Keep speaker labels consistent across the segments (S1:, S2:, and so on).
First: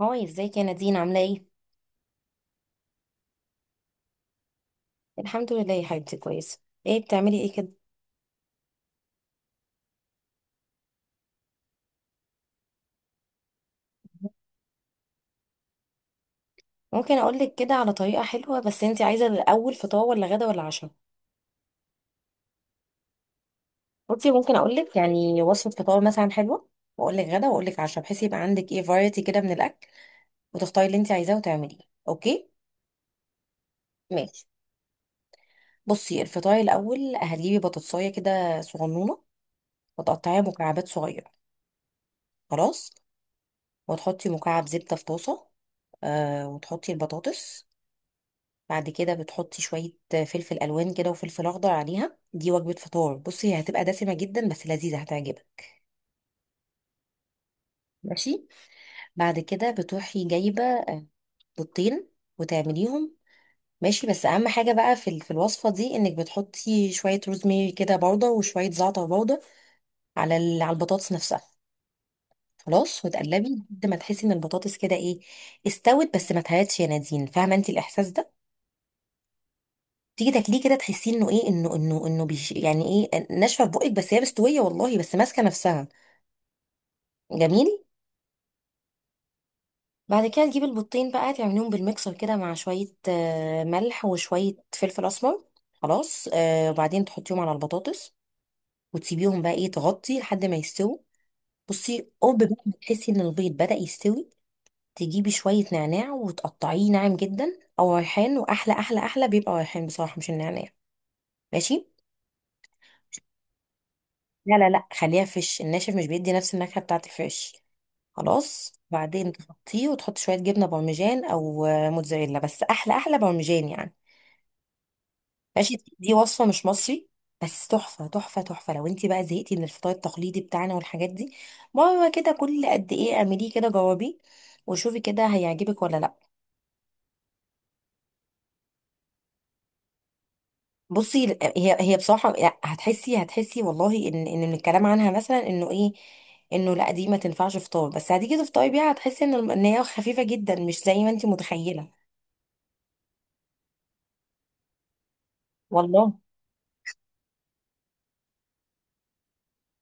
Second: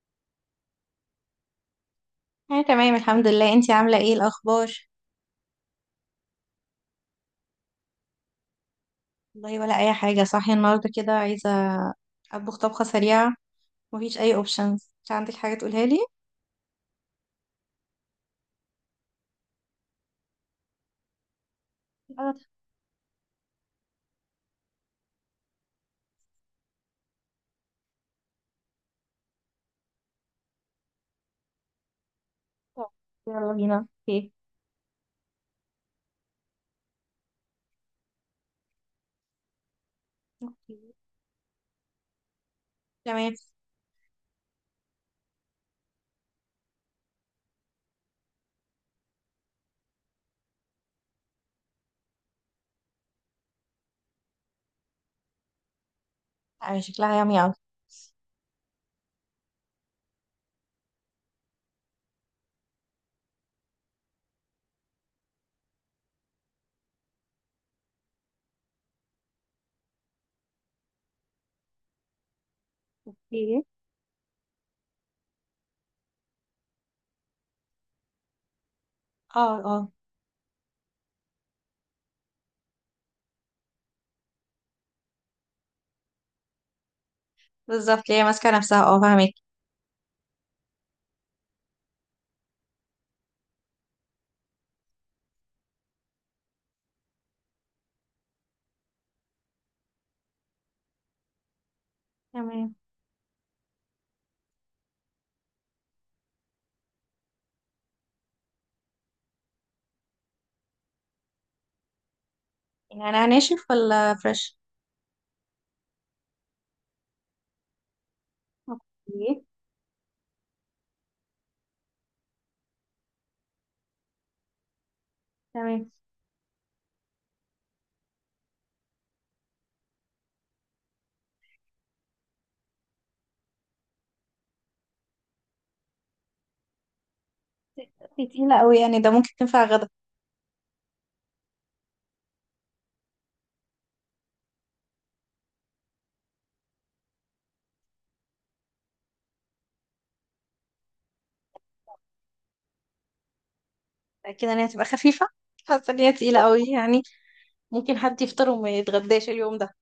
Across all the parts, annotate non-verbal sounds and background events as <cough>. S1: هاي، ازيك يا نادين؟ عاملة ايه؟
S2: انا تمام الحمد لله. انتي عامله ايه الاخبار؟
S1: الحمد لله يا حبيبتي، كويسة. ايه بتعملي ايه كده؟
S2: والله ولا اي حاجه، صاحيه النهارده كده عايزه اطبخ طبخه سريعه. مفيش اي اوبشنز؟ مش عندك حاجه تقولها لي؟
S1: ممكن اقولك كده على طريقة حلوة، بس انتي عايزة الاول فطار ولا غدا ولا عشاء؟
S2: انا تحت.
S1: بصي ممكن اقولك يعني وصفة فطار مثلا حلوة، واقولك غدا واقولك عشاء بحيث يبقى عندك ايه فرايتي كده من الاكل، وتختاري اللي انتي عايزاه وتعمليه. اوكي؟
S2: يلا بينا، اوكي.
S1: ماشي. بصي الفطار الاول هتجيبي بطاطساية كده صغنونة وتقطعيها مكعبات
S2: أوكي.
S1: صغيرة. خلاص.
S2: تمام.
S1: وتحطي مكعب زبدة في طاسة، آه وتحطي البطاطس. بعد كده بتحطي شوية فلفل ألوان كده وفلفل أخضر عليها، دي وجبة فطار بصي، هي هتبقى دسمة جدا بس لذيذة هتعجبك.
S2: آه، شكلها يامي اوي.
S1: ماشي. بعد كده بتروحي جايبة بيضتين وتعمليهم. ماشي بس أهم حاجة بقى في الوصفة دي إنك بتحطي شوية روزميري كده باودر وشوية زعتر باودر على البطاطس نفسها. خلاص. وتقلبي
S2: اوكي.
S1: لحد ما تحسي إن البطاطس كده إيه، استوت بس ما اتهرتش. يا نادين، فاهمة أنت الإحساس ده؟
S2: اه، اه.
S1: تيجي تاكليه كده تحسي انه ايه، انه بيش يعني، ايه، ناشفه في بقك بس هي مستويه والله، بس ماسكه نفسها. جميل.
S2: بالظبط، هي ماسكه نفسها. اه، فاهمك.
S1: بعد كده تجيب البيضتين بقى، تعمليهم بالميكسر كده مع شويه ملح وشويه فلفل اسمر. خلاص. وبعدين تحطيهم على البطاطس وتسيبيهم بقى ايه، تغطي لحد ما يستووا. بصي قرب بقى ما
S2: تمام.
S1: تحسي ان البيض بدأ يستوي، تجيبي شويه نعناع وتقطعيه ناعم جدا او ريحان، واحلى احلى احلى بيبقى ريحان بصراحه، مش النعناع. ماشي.
S2: يعني ناشف ولا
S1: لا
S2: فريش؟
S1: لا لا، خليها فيش. الناشف مش بيدي نفس النكهة بتاعت الفيش. خلاص. بعدين
S2: اوكي.
S1: تحطيه وتحط شوية جبنة بارميجان أو موتزاريلا، بس أحلى أحلى بارميجان يعني. ماشي.
S2: تمام.
S1: دي وصفة مش مصري، بس تحفة تحفة تحفة. لو انت بقى زهقتي من الفطار التقليدي بتاعنا والحاجات دي، مرة كده كل قد ايه اعمليه كده، جربيه وشوفي كده هيعجبك ولا لا.
S2: دي تقيله قوي يعني، ده ممكن تنفع غدا؟
S1: بصي هي بصراحه، لا، هتحسي والله ان من الكلام عنها مثلا انه ايه، انه لا دي ما تنفعش فطار. بس هتيجي تفطري بيها هتحسي ان ان هي خفيفه جدا، مش زي ما انت متخيله.
S2: اكيد ان هي تبقى خفيفه، حاسه ان هي
S1: والله.
S2: تقيله قوي يعني. ممكن حد يفطر وما يتغداش اليوم ده.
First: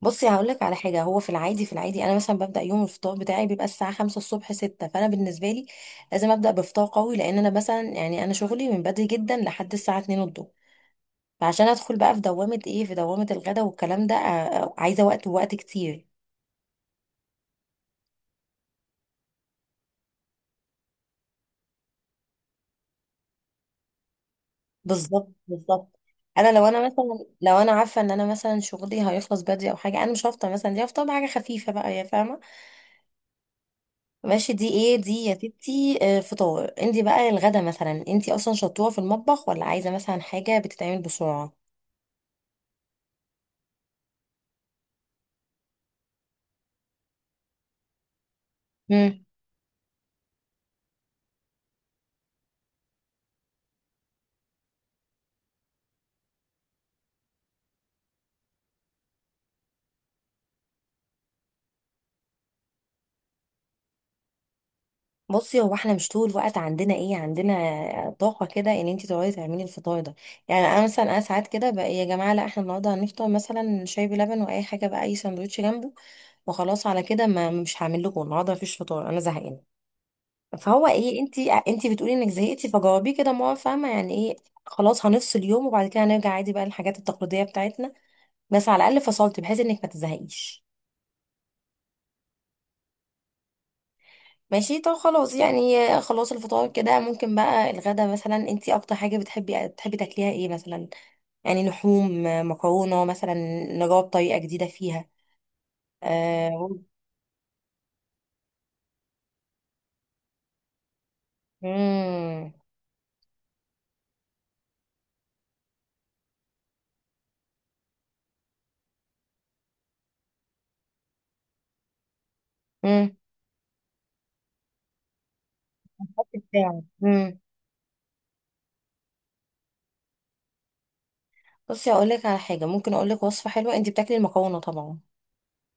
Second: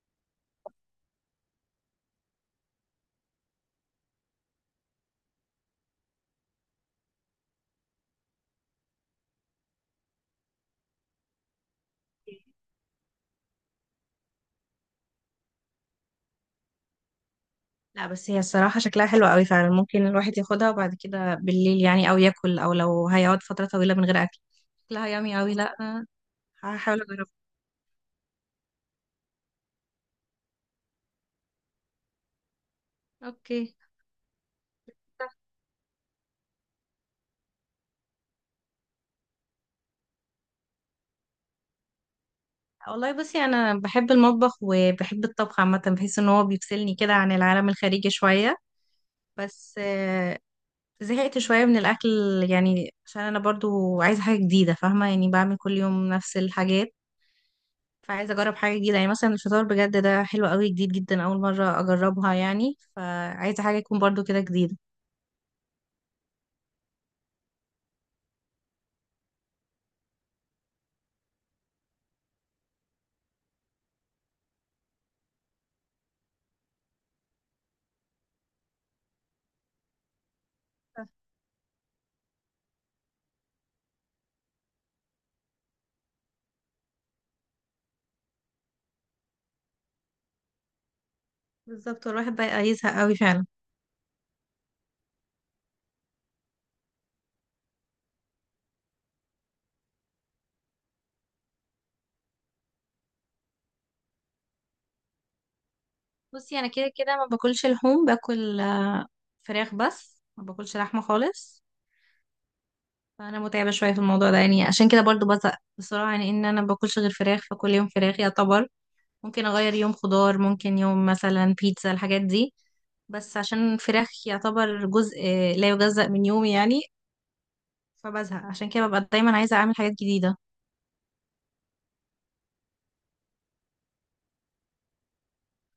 S1: بصي هقول لك على حاجه، هو في العادي انا مثلا ببدا يوم الفطار بتاعي بيبقى الساعه 5 الصبح 6، فانا بالنسبه لي لازم ابدا بفطار قوي، لان انا مثلا يعني انا شغلي من بدري جدا لحد الساعه 2 الظهر. فعشان ادخل بقى في دوامه ايه، في دوامه الغدا والكلام ده، عايزه وقت ووقت كتير.
S2: لا، بس هي الصراحة شكلها حلو قوي فعلا، ممكن الواحد ياخدها وبعد كده بالليل يعني، او ياكل، او لو هيقعد فترة طويلة من غير اكل. شكلها
S1: بالظبط
S2: يامي قوي. لا
S1: بالظبط.
S2: أنا.
S1: انا لو انا
S2: هحاول
S1: مثلا،
S2: اجربها.
S1: لو انا عارفه ان انا مثلا شغلي هيخلص بدري او حاجه، انا مش هفطر مثلا دي، هفطر بحاجه خفيفه بقى، يا فاهمه.
S2: اوكي.
S1: ماشي. دي ايه دي يا ستي، فطار. انت بقى الغدا مثلا، انت اصلا شطوره في المطبخ ولا عايزه مثلا حاجه بتتعمل بسرعه؟
S2: والله بصي، انا بحب المطبخ وبحب الطبخ عامة، بحس ان هو بيفصلني كده عن العالم الخارجي شوية.
S1: امم.
S2: بس زهقت شوية من الاكل. يعني عشان انا برضو عايزة حاجة جديدة، فاهمة؟ يعني بعمل كل يوم نفس الحاجات. فعايزة أجرب حاجة جديدة، يعني مثلا الفطار بجد ده حلو قوي، جديد جدا أول مرة أجربها يعني، فعايزة حاجة تكون برضو كده جديدة.
S1: بصي هو احنا مش طول الوقت عندنا ايه، عندنا طاقه كده ان انت تقعدي تعملي الفطار ده. يعني انا مثلا انا ساعات كده بقى إيه، يا جماعه لا احنا النهارده هنفطر مثلا شاي بلبن، واي حاجه بقى اي ساندوتش جنبه، وخلاص على كده. ما مش هعمل لكم النهارده، مفيش فطار، انا زهقانه. فهو ايه، انت بتقولي انك زهقتي، فجاوبيه كده ما هو فاهمه يعني ايه. خلاص هنفصل يوم، وبعد كده هنرجع عادي بقى الحاجات التقليديه بتاعتنا. بس على الاقل فصلت بحيث انك ما تزهقيش.
S2: بالظبط، والواحد بقى يزهق قوي فعلا.
S1: ماشي. طب خلاص يعني، خلاص الفطار كده. ممكن بقى الغدا مثلا، انت اكتر حاجه بتحبي، بتحبي تاكليها ايه مثلا؟ يعني لحوم، مكرونه مثلا، نجرب طريقه جديده فيها؟
S2: بصي أنا
S1: آه،
S2: كده كده ما باكلش لحوم، باكل فراخ، بس ما باكلش لحمة خالص.
S1: مم.
S2: فأنا متعبة شوية في الموضوع ده يعني، عشان كده برضو بزهق بسرعة، يعني إن أنا ما باكلش غير فراخ، فكل يوم فراخ يعتبر. ممكن أغير يوم خضار، ممكن يوم مثلا بيتزا، الحاجات دي.
S1: مم.
S2: بس عشان الفراخ يعتبر جزء لا يجزأ من يومي يعني.
S1: بتاعي.
S2: فبزهق عشان كده، ببقى دايما عايزة أعمل حاجات جديدة.
S1: بصي اقول لك على حاجه، ممكن اقول لك وصفه حلوه. انت بتاكلي المكرونه طبعا،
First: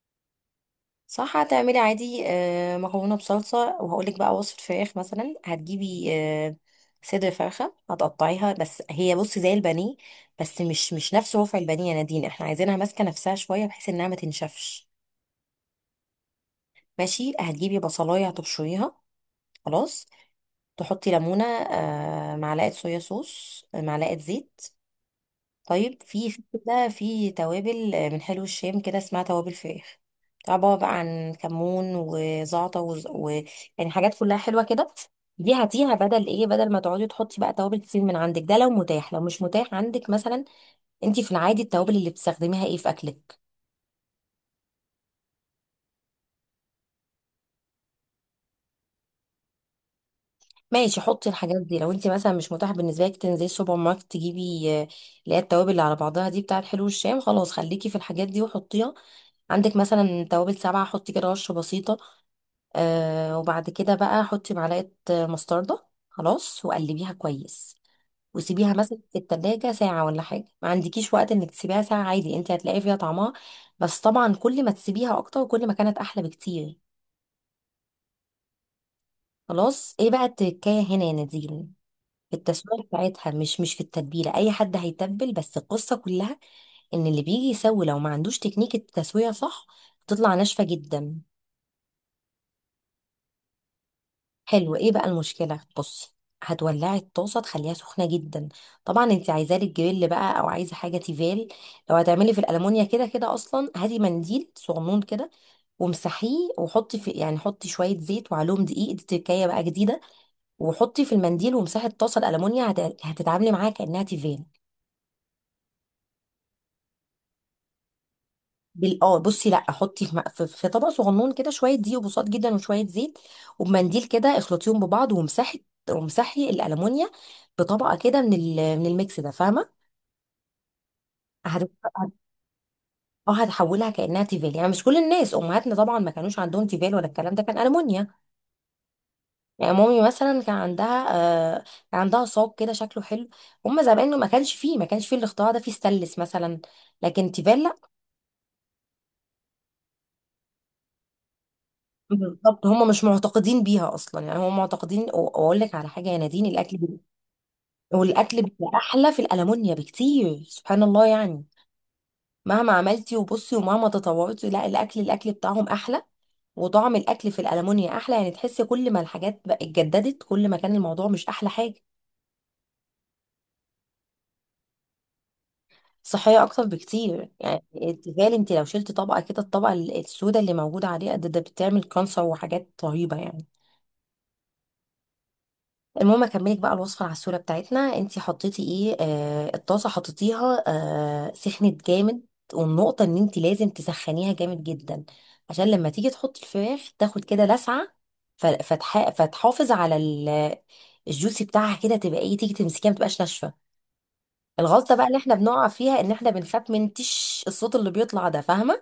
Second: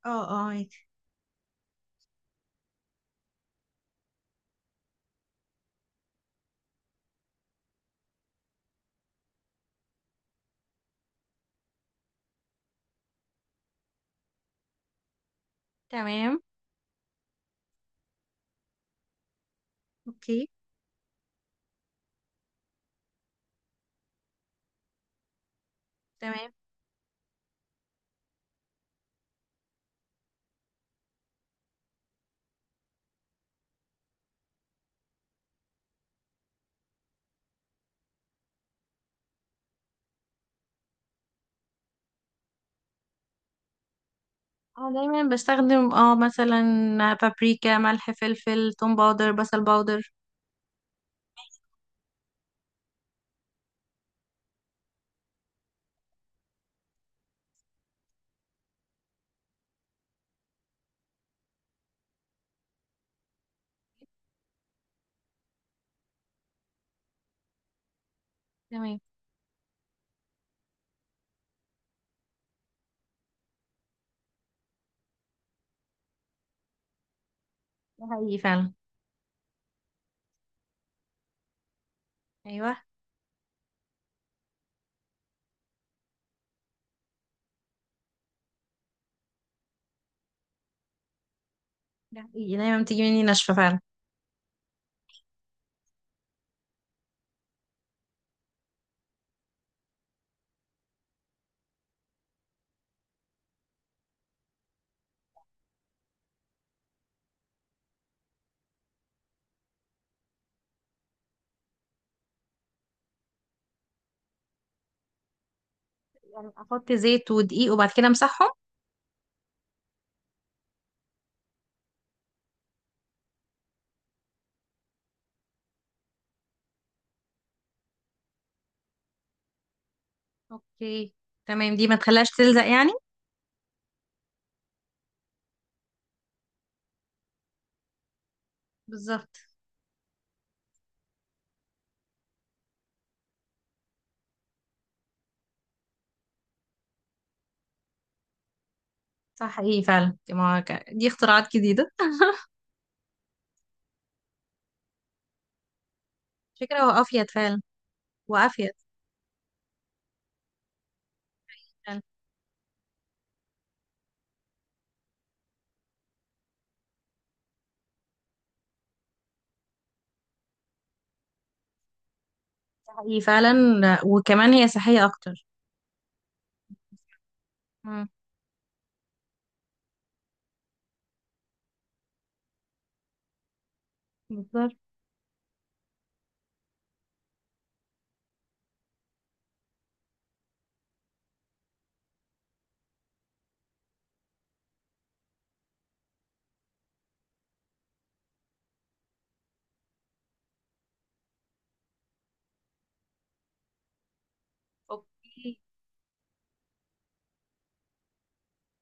S2: اه، اه، عادي.
S1: صح؟ هتعملي عادي مكرونه بصلصه، وهقول لك بقى وصفه فراخ مثلا. هتجيبي صدر فرخه، هتقطعيها بس هي بصي زي البانيه، بس مش نفس رفع البانيه يا نادين، احنا عايزينها ماسكه نفسها شويه بحيث انها ما تنشفش.
S2: تمام.
S1: ماشي. هتجيبي بصلايه هتبشريها. خلاص.
S2: اوكي.
S1: تحطي ليمونه، معلقه صويا صوص، معلقه زيت. طيب في
S2: تمام.
S1: كده في توابل من حلو الشام كده، اسمها توابل فراخ. عبارة بقى عن كمون وزعتر يعني حاجات كلها حلوة كده. دي هاتيها بدل ايه، بدل ما تقعدي تحطي بقى توابل كتير من عندك. ده لو متاح، لو مش متاح عندك مثلا، انت في العادي التوابل اللي بتستخدميها ايه في اكلك؟
S2: اه، دايما بستخدم مثلا، بابريكا، ملح، فلفل، توم باودر، بصل باودر.
S1: ماشي حطي الحاجات دي. لو انت مثلا مش متاح بالنسبه لك تنزلي السوبر ماركت تجيبي اللي هي التوابل اللي على بعضها دي بتاعت حلو الشام، خلاص خليكي في الحاجات دي وحطيها. عندك مثلا توابل سبعة حطي كده رشة بسيطة. وبعد كده بقى حطي معلقة مستردة، خلاص وقلبيها كويس، وسيبيها مثلا
S2: تمام.
S1: في التلاجة ساعة. ولا حاجة، ما عندكيش وقت انك تسيبيها ساعة عادي، انت هتلاقي فيها طعمها. بس طبعا كل ما تسيبيها اكتر كل ما كانت احلى بكتير.
S2: ده حقيقي فعلا.
S1: خلاص. ايه بقى التكاية هنا يا نادين؟ في
S2: ايوه.
S1: التسوية بتاعتها، مش في التتبيلة. اي حد هيتبل، بس القصة كلها ان اللي بيجي يسوي، لو ما عندوش تكنيك التسوية صح، بتطلع ناشفة جدا.
S2: ده حقيقي، دايما بتيجي مني ناشفة فعلا.
S1: حلو. ايه بقى المشكله؟ بصي هتولعي الطاسه تخليها سخنه جدا. طبعا انت عايزاه للجريل بقى، او عايزه حاجه تيفال. لو هتعملي في الالمونيا كده كده، اصلا هاتي منديل صغنون كده وامسحيه، وحطي في، يعني حطي شويه زيت وعليهم دقيق، دي تركايه بقى جديده، وحطي في المنديل وامسحي الطاسه الالمونيا، هتتعاملي معاها كانها تيفال.
S2: يعني احط زيت ودقيق وبعد كده امسحهم؟
S1: بال... اه بصي لا، حطي في, م- في في طبق صغنون كده، شويه دقيق وبساط جدا وشويه زيت، وبمنديل كده اخلطيهم ببعض ومسحي، ومسحي الالومنيا بطبقه كده من من الميكس ده، فاهمه؟
S2: اوكي.
S1: هت-
S2: تمام، دي ما
S1: هت-
S2: تخليهاش تلزق يعني؟
S1: اه هتحولها كانها تيفال. يعني مش كل الناس، امهاتنا طبعا ما كانوش عندهم تيفال ولا الكلام ده، كان الومنيا.
S2: بالظبط.
S1: يعني مامي مثلا كان عندها، آه صاج كده شكله حلو. هم زمان ما كانش فيه، ما كانش فيه الاختراع ده، فيه ستانلس مثلا لكن تيفال.
S2: صح حقيقي فعلا. دي, ما... ك- دي اختراعات جديدة.
S1: بالظبط. هم مش معتقدين بيها اصلا يعني، هم معتقدين واقول لك على حاجه يا
S2: <laughs>
S1: نادين، الاكل
S2: فكرة وافيد فعلا.
S1: والاكل بيبقى
S2: وافيد
S1: احلى في الالمونيا بكتير، سبحان الله يعني.
S2: فعلا.
S1: مهما عملتي وبصي ومهما تطورتي، لا، الاكل الاكل بتاعهم احلى، وطعم الاكل في الالمونيا احلى. يعني تحسي كل ما الحاجات بقى اتجددت، كل ما كان الموضوع مش احلى حاجه.
S2: ده حقيقي فعلا. وكمان هي صحية اكتر.
S1: صحيه اكتر بكتير. يعني
S2: مم.
S1: تخيل انت لو شلت طبقه كده، الطبقه السوداء اللي موجوده عليها ده، ده بتعمل كانسر وحاجات رهيبه يعني.
S2: بالظبط.
S1: المهم اكملك بقى الوصفه العسوله بتاعتنا. انتي حطيتي ايه، الطاسه حطيتيها، سخنت جامد. والنقطه ان انتي لازم تسخنيها جامد جدا، عشان لما تيجي تحطي الفراخ تاخد كده لسعه، فتحافظ على الجوسي بتاعها، كده تبقى ايه، تيجي تمسكيها ما تبقاش ناشفه. الغلطه بقى اللي احنا
S2: اوكي.
S1: بنقع فيها ان احنا بنخاف من تش، الصوت اللي بيطلع ده، فاهمه؟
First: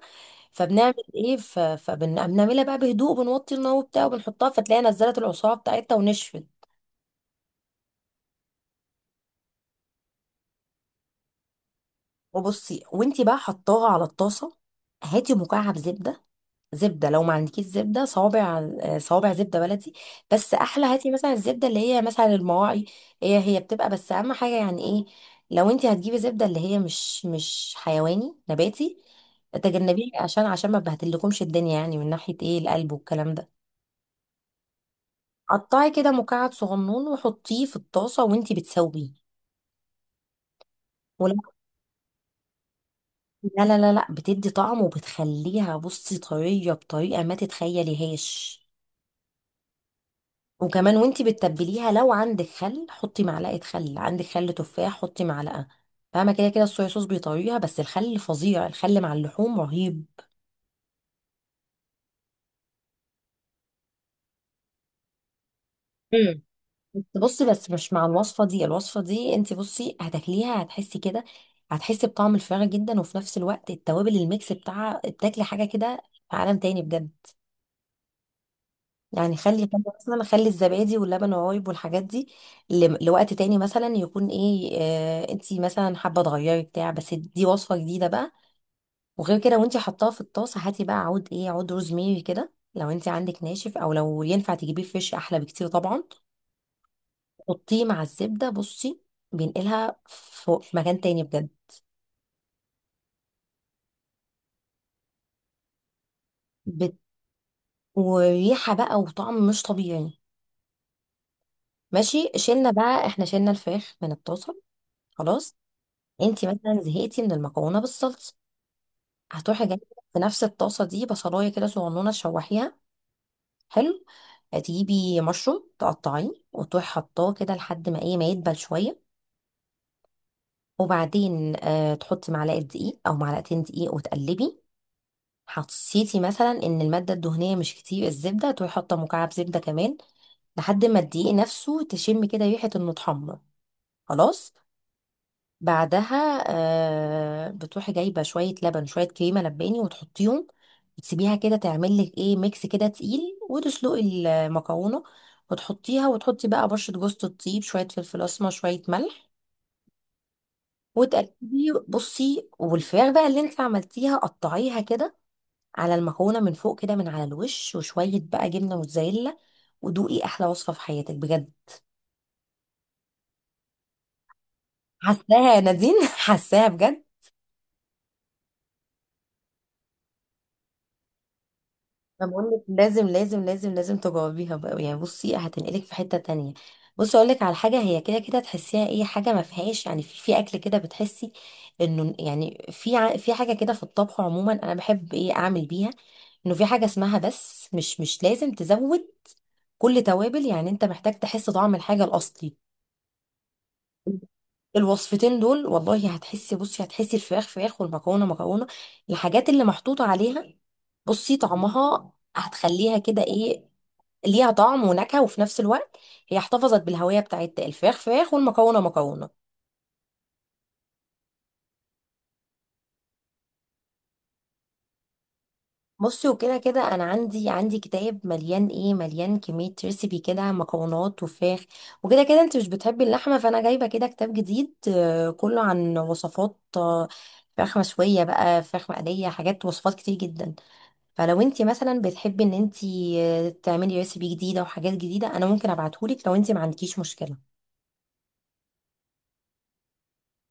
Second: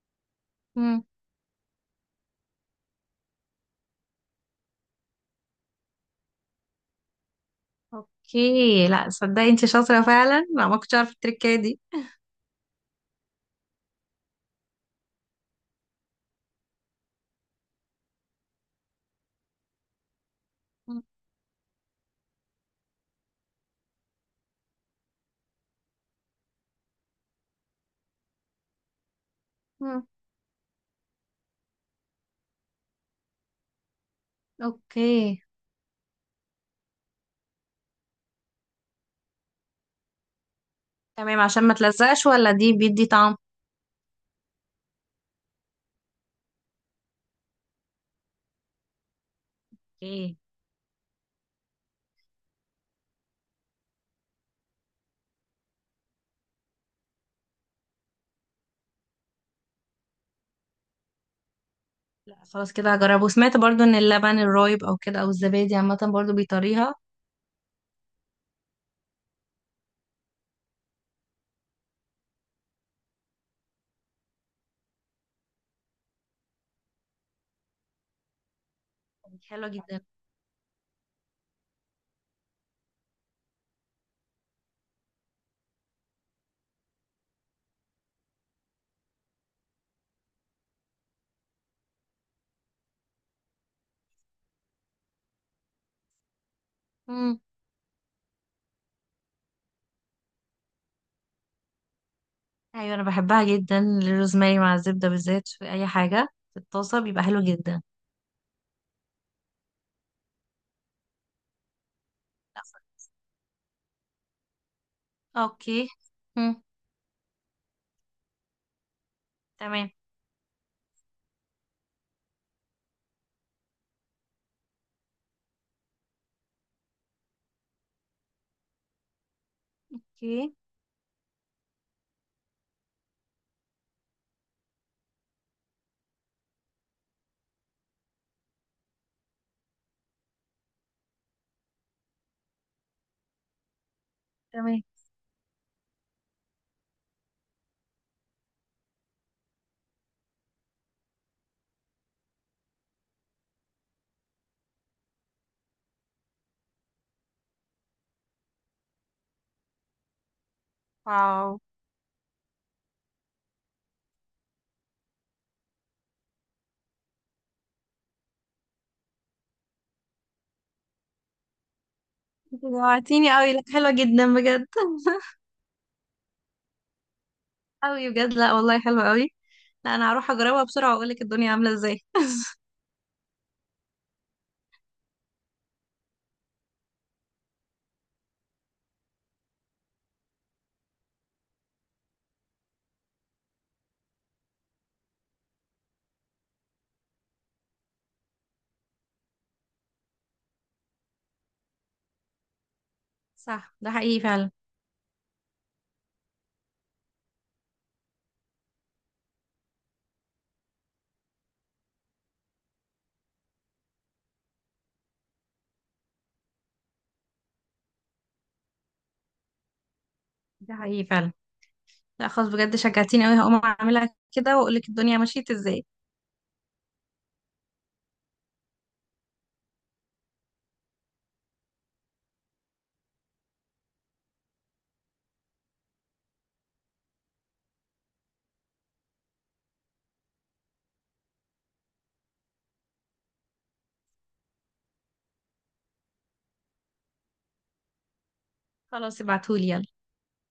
S1: فبنعمل
S2: مم.
S1: ايه، فبنعملها بقى بهدوء، بنوطي النار وبتاع وبنحطها، فتلاقيها نزلت العصاره بتاعتها ونشفت.
S2: اوكي. لا، صدقي انت شاطرة فعلا. لا، ما كنتش عارفة التركية دي.
S1: وبصي، وانتي بقى حطاها على الطاسه، هاتي مكعب زبده. زبده، لو ما عندكيش زبده صوابع، صوابع زبده بلدي، بس احلى
S2: مم.
S1: هاتي مثلا الزبده اللي هي مثلا المواعي. هي بتبقى، بس اهم حاجه يعني ايه، لو انتي هتجيبي زبده اللي هي مش حيواني نباتي،
S2: مم.
S1: تجنبيه عشان عشان ما بهدلكمش الدنيا يعني، من ناحيه ايه، القلب والكلام ده.
S2: اوكي.
S1: قطعي كده مكعب صغنون وحطيه في الطاسه وانتي بتسويه.
S2: تمام، عشان ما تلزقش ولا دي بيدي طعم؟
S1: لا لا لا لا، بتدي طعم، وبتخليها بصي طرية بطريقة ما تتخيليهاش.
S2: اوكي.
S1: وكمان وانتي بتتبليها، لو عندك خل حطي معلقة خل، عندك خل تفاح حطي معلقة. فاهمة، كده كده الصويا صوص بيطريها، بس الخل فظيع، الخل مع اللحوم رهيب.
S2: لا خلاص، كده هجربه. وسمعت برضو ان اللبن الرايب او كده، او الزبادي عامة برضو
S1: امم.
S2: بيطريها.
S1: بس بصي بس مش مع الوصفة دي. الوصفة دي انتي بصي هتاكليها هتحسي كده، هتحسي بطعم الفراخ جدا، وفي نفس الوقت التوابل الميكس بتاعها، بتاكلي حاجة كده في عالم تاني بجد. يعني خلي
S2: حلوة
S1: خلي
S2: جدا.
S1: مثلا، خلي الزبادي واللبن والرايب والحاجات دي لوقت تاني مثلا، يكون ايه، انتي مثلا حابه تغيري بتاع، بس دي وصفه جديده بقى. وغير كده، وانتي حطاها في الطاسه، هاتي بقى عود ايه، عود روزميري كده. لو انتي عندك ناشف او لو ينفع تجيبيه فريش احلى بكتير طبعا.
S2: مم.
S1: حطيه مع الزبده بصي، بينقلها فوق في مكان تاني بجد.
S2: ايوه، انا بحبها جدا الروزماري مع الزبدة، بالذات في اي حاجة. في
S1: بت...
S2: الطاسة بيبقى حلو جدا.
S1: وريحه بقى وطعم مش طبيعي. ماشي.
S2: لا.
S1: شلنا بقى احنا، شلنا الفراخ من الطاسه. خلاص.
S2: اوكي.
S1: انتي
S2: مم.
S1: مثلا زهقتي من المكرونه بالصلصه، هتروحي جايبه
S2: تمام.
S1: في نفس الطاسه دي بصلايه كده صغنونه تشوحيها. حلو. هتجيبي مشروم تقطعيه، وتروحي حطاه كده لحد ما ايه، ما يدبل شويه.
S2: اوكي.
S1: وبعدين تحطي معلقه دقيق او معلقتين دقيق وتقلبي. حسيتي مثلا ان الماده الدهنيه مش كتير، الزبده، تروحي حاطه مكعب زبده كمان لحد ما الدقيق نفسه تشم كده ريحه انه اتحمر. خلاص.
S2: تمام.
S1: بعدها بتروحي جايبه شويه لبن شويه كريمه لباني وتحطيهم، وتسيبيها كده تعمل لك ايه، ميكس كده تقيل. وتسلقي المكرونه وتحطيها، وتحطي بقى بشره جوز الطيب، شويه فلفل اسمر، شويه ملح،
S2: واو.
S1: وتقلبي بصي. والفراخ بقى اللي انت عملتيها قطعيها كده على المكرونه من فوق، كده من على الوش، وشويه بقى جبنه موتزاريلا، ودوقي احلى وصفه في حياتك بجد.
S2: انت جوعتيني قوي. لا، حلوة جدا بجد. <laughs>
S1: حاساها يا نادين <laughs> حاساها بجد.
S2: قوي بجد. لا والله، حلوة قوي. لا، انا هروح اجربها بسرعة واقول لك الدنيا عاملة ازاي.
S1: ما
S2: <laughs>
S1: بقولك لازم لازم لازم لازم تجاوبيها بقى. يعني بصي، هتنقلك في حتة تانية. بصي اقولك على حاجة، هي كده كده تحسيها ايه، حاجة ما فيهاش يعني في اكل كده بتحسي انه يعني في في حاجة كده في الطبخ عموما، انا بحب ايه، اعمل بيها، انه في حاجة اسمها بس مش لازم تزود كل توابل. يعني انت محتاج تحس طعم الحاجة الاصلي.
S2: صح، ده حقيقي فعلا.
S1: الوصفتين دول والله هتحسي بصي هتحسي الفراخ فراخ والمكرونه مكرونه. الحاجات اللي محطوطه عليها بصي طعمها، هتخليها كده ايه، ليها طعم ونكهه، وفي نفس الوقت هي احتفظت بالهويه بتاعت الفراخ فراخ والمكرونه مكرونه.
S2: ده حقيقي فعلا. لا خلاص، بجد شجعتيني قوي. هقوم اعملها كده واقول لك الدنيا مشيت ازاي.
S1: بصي، وكده كده انا عندي كتاب مليان ايه، مليان كميه ريسيبي كده، مكرونات وفراخ، وكده كده انت مش بتحبي اللحمه، فانا جايبه كده كتاب جديد كله عن وصفات فراخ مشويه بقى، فراخ مقليه، حاجات وصفات كتير جدا. فلو انت مثلا بتحبي ان انت تعملي ريسيبي جديده وحاجات جديده، انا ممكن ابعتهولك لو انت ما عندكيش مشكله.
S2: خلاص، ابعتهولي يلا.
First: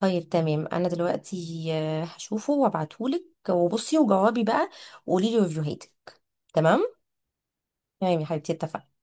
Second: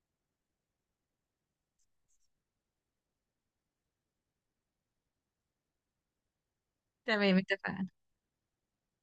S1: طيب تمام. انا دلوقتي هشوفه وابعتهولك، وبصي وجاوبي بقى، وقولي لي ريفيوهاتك. تمام.
S2: تمام، اتفقنا.
S1: تمام يا حبيبتي، اتفقنا.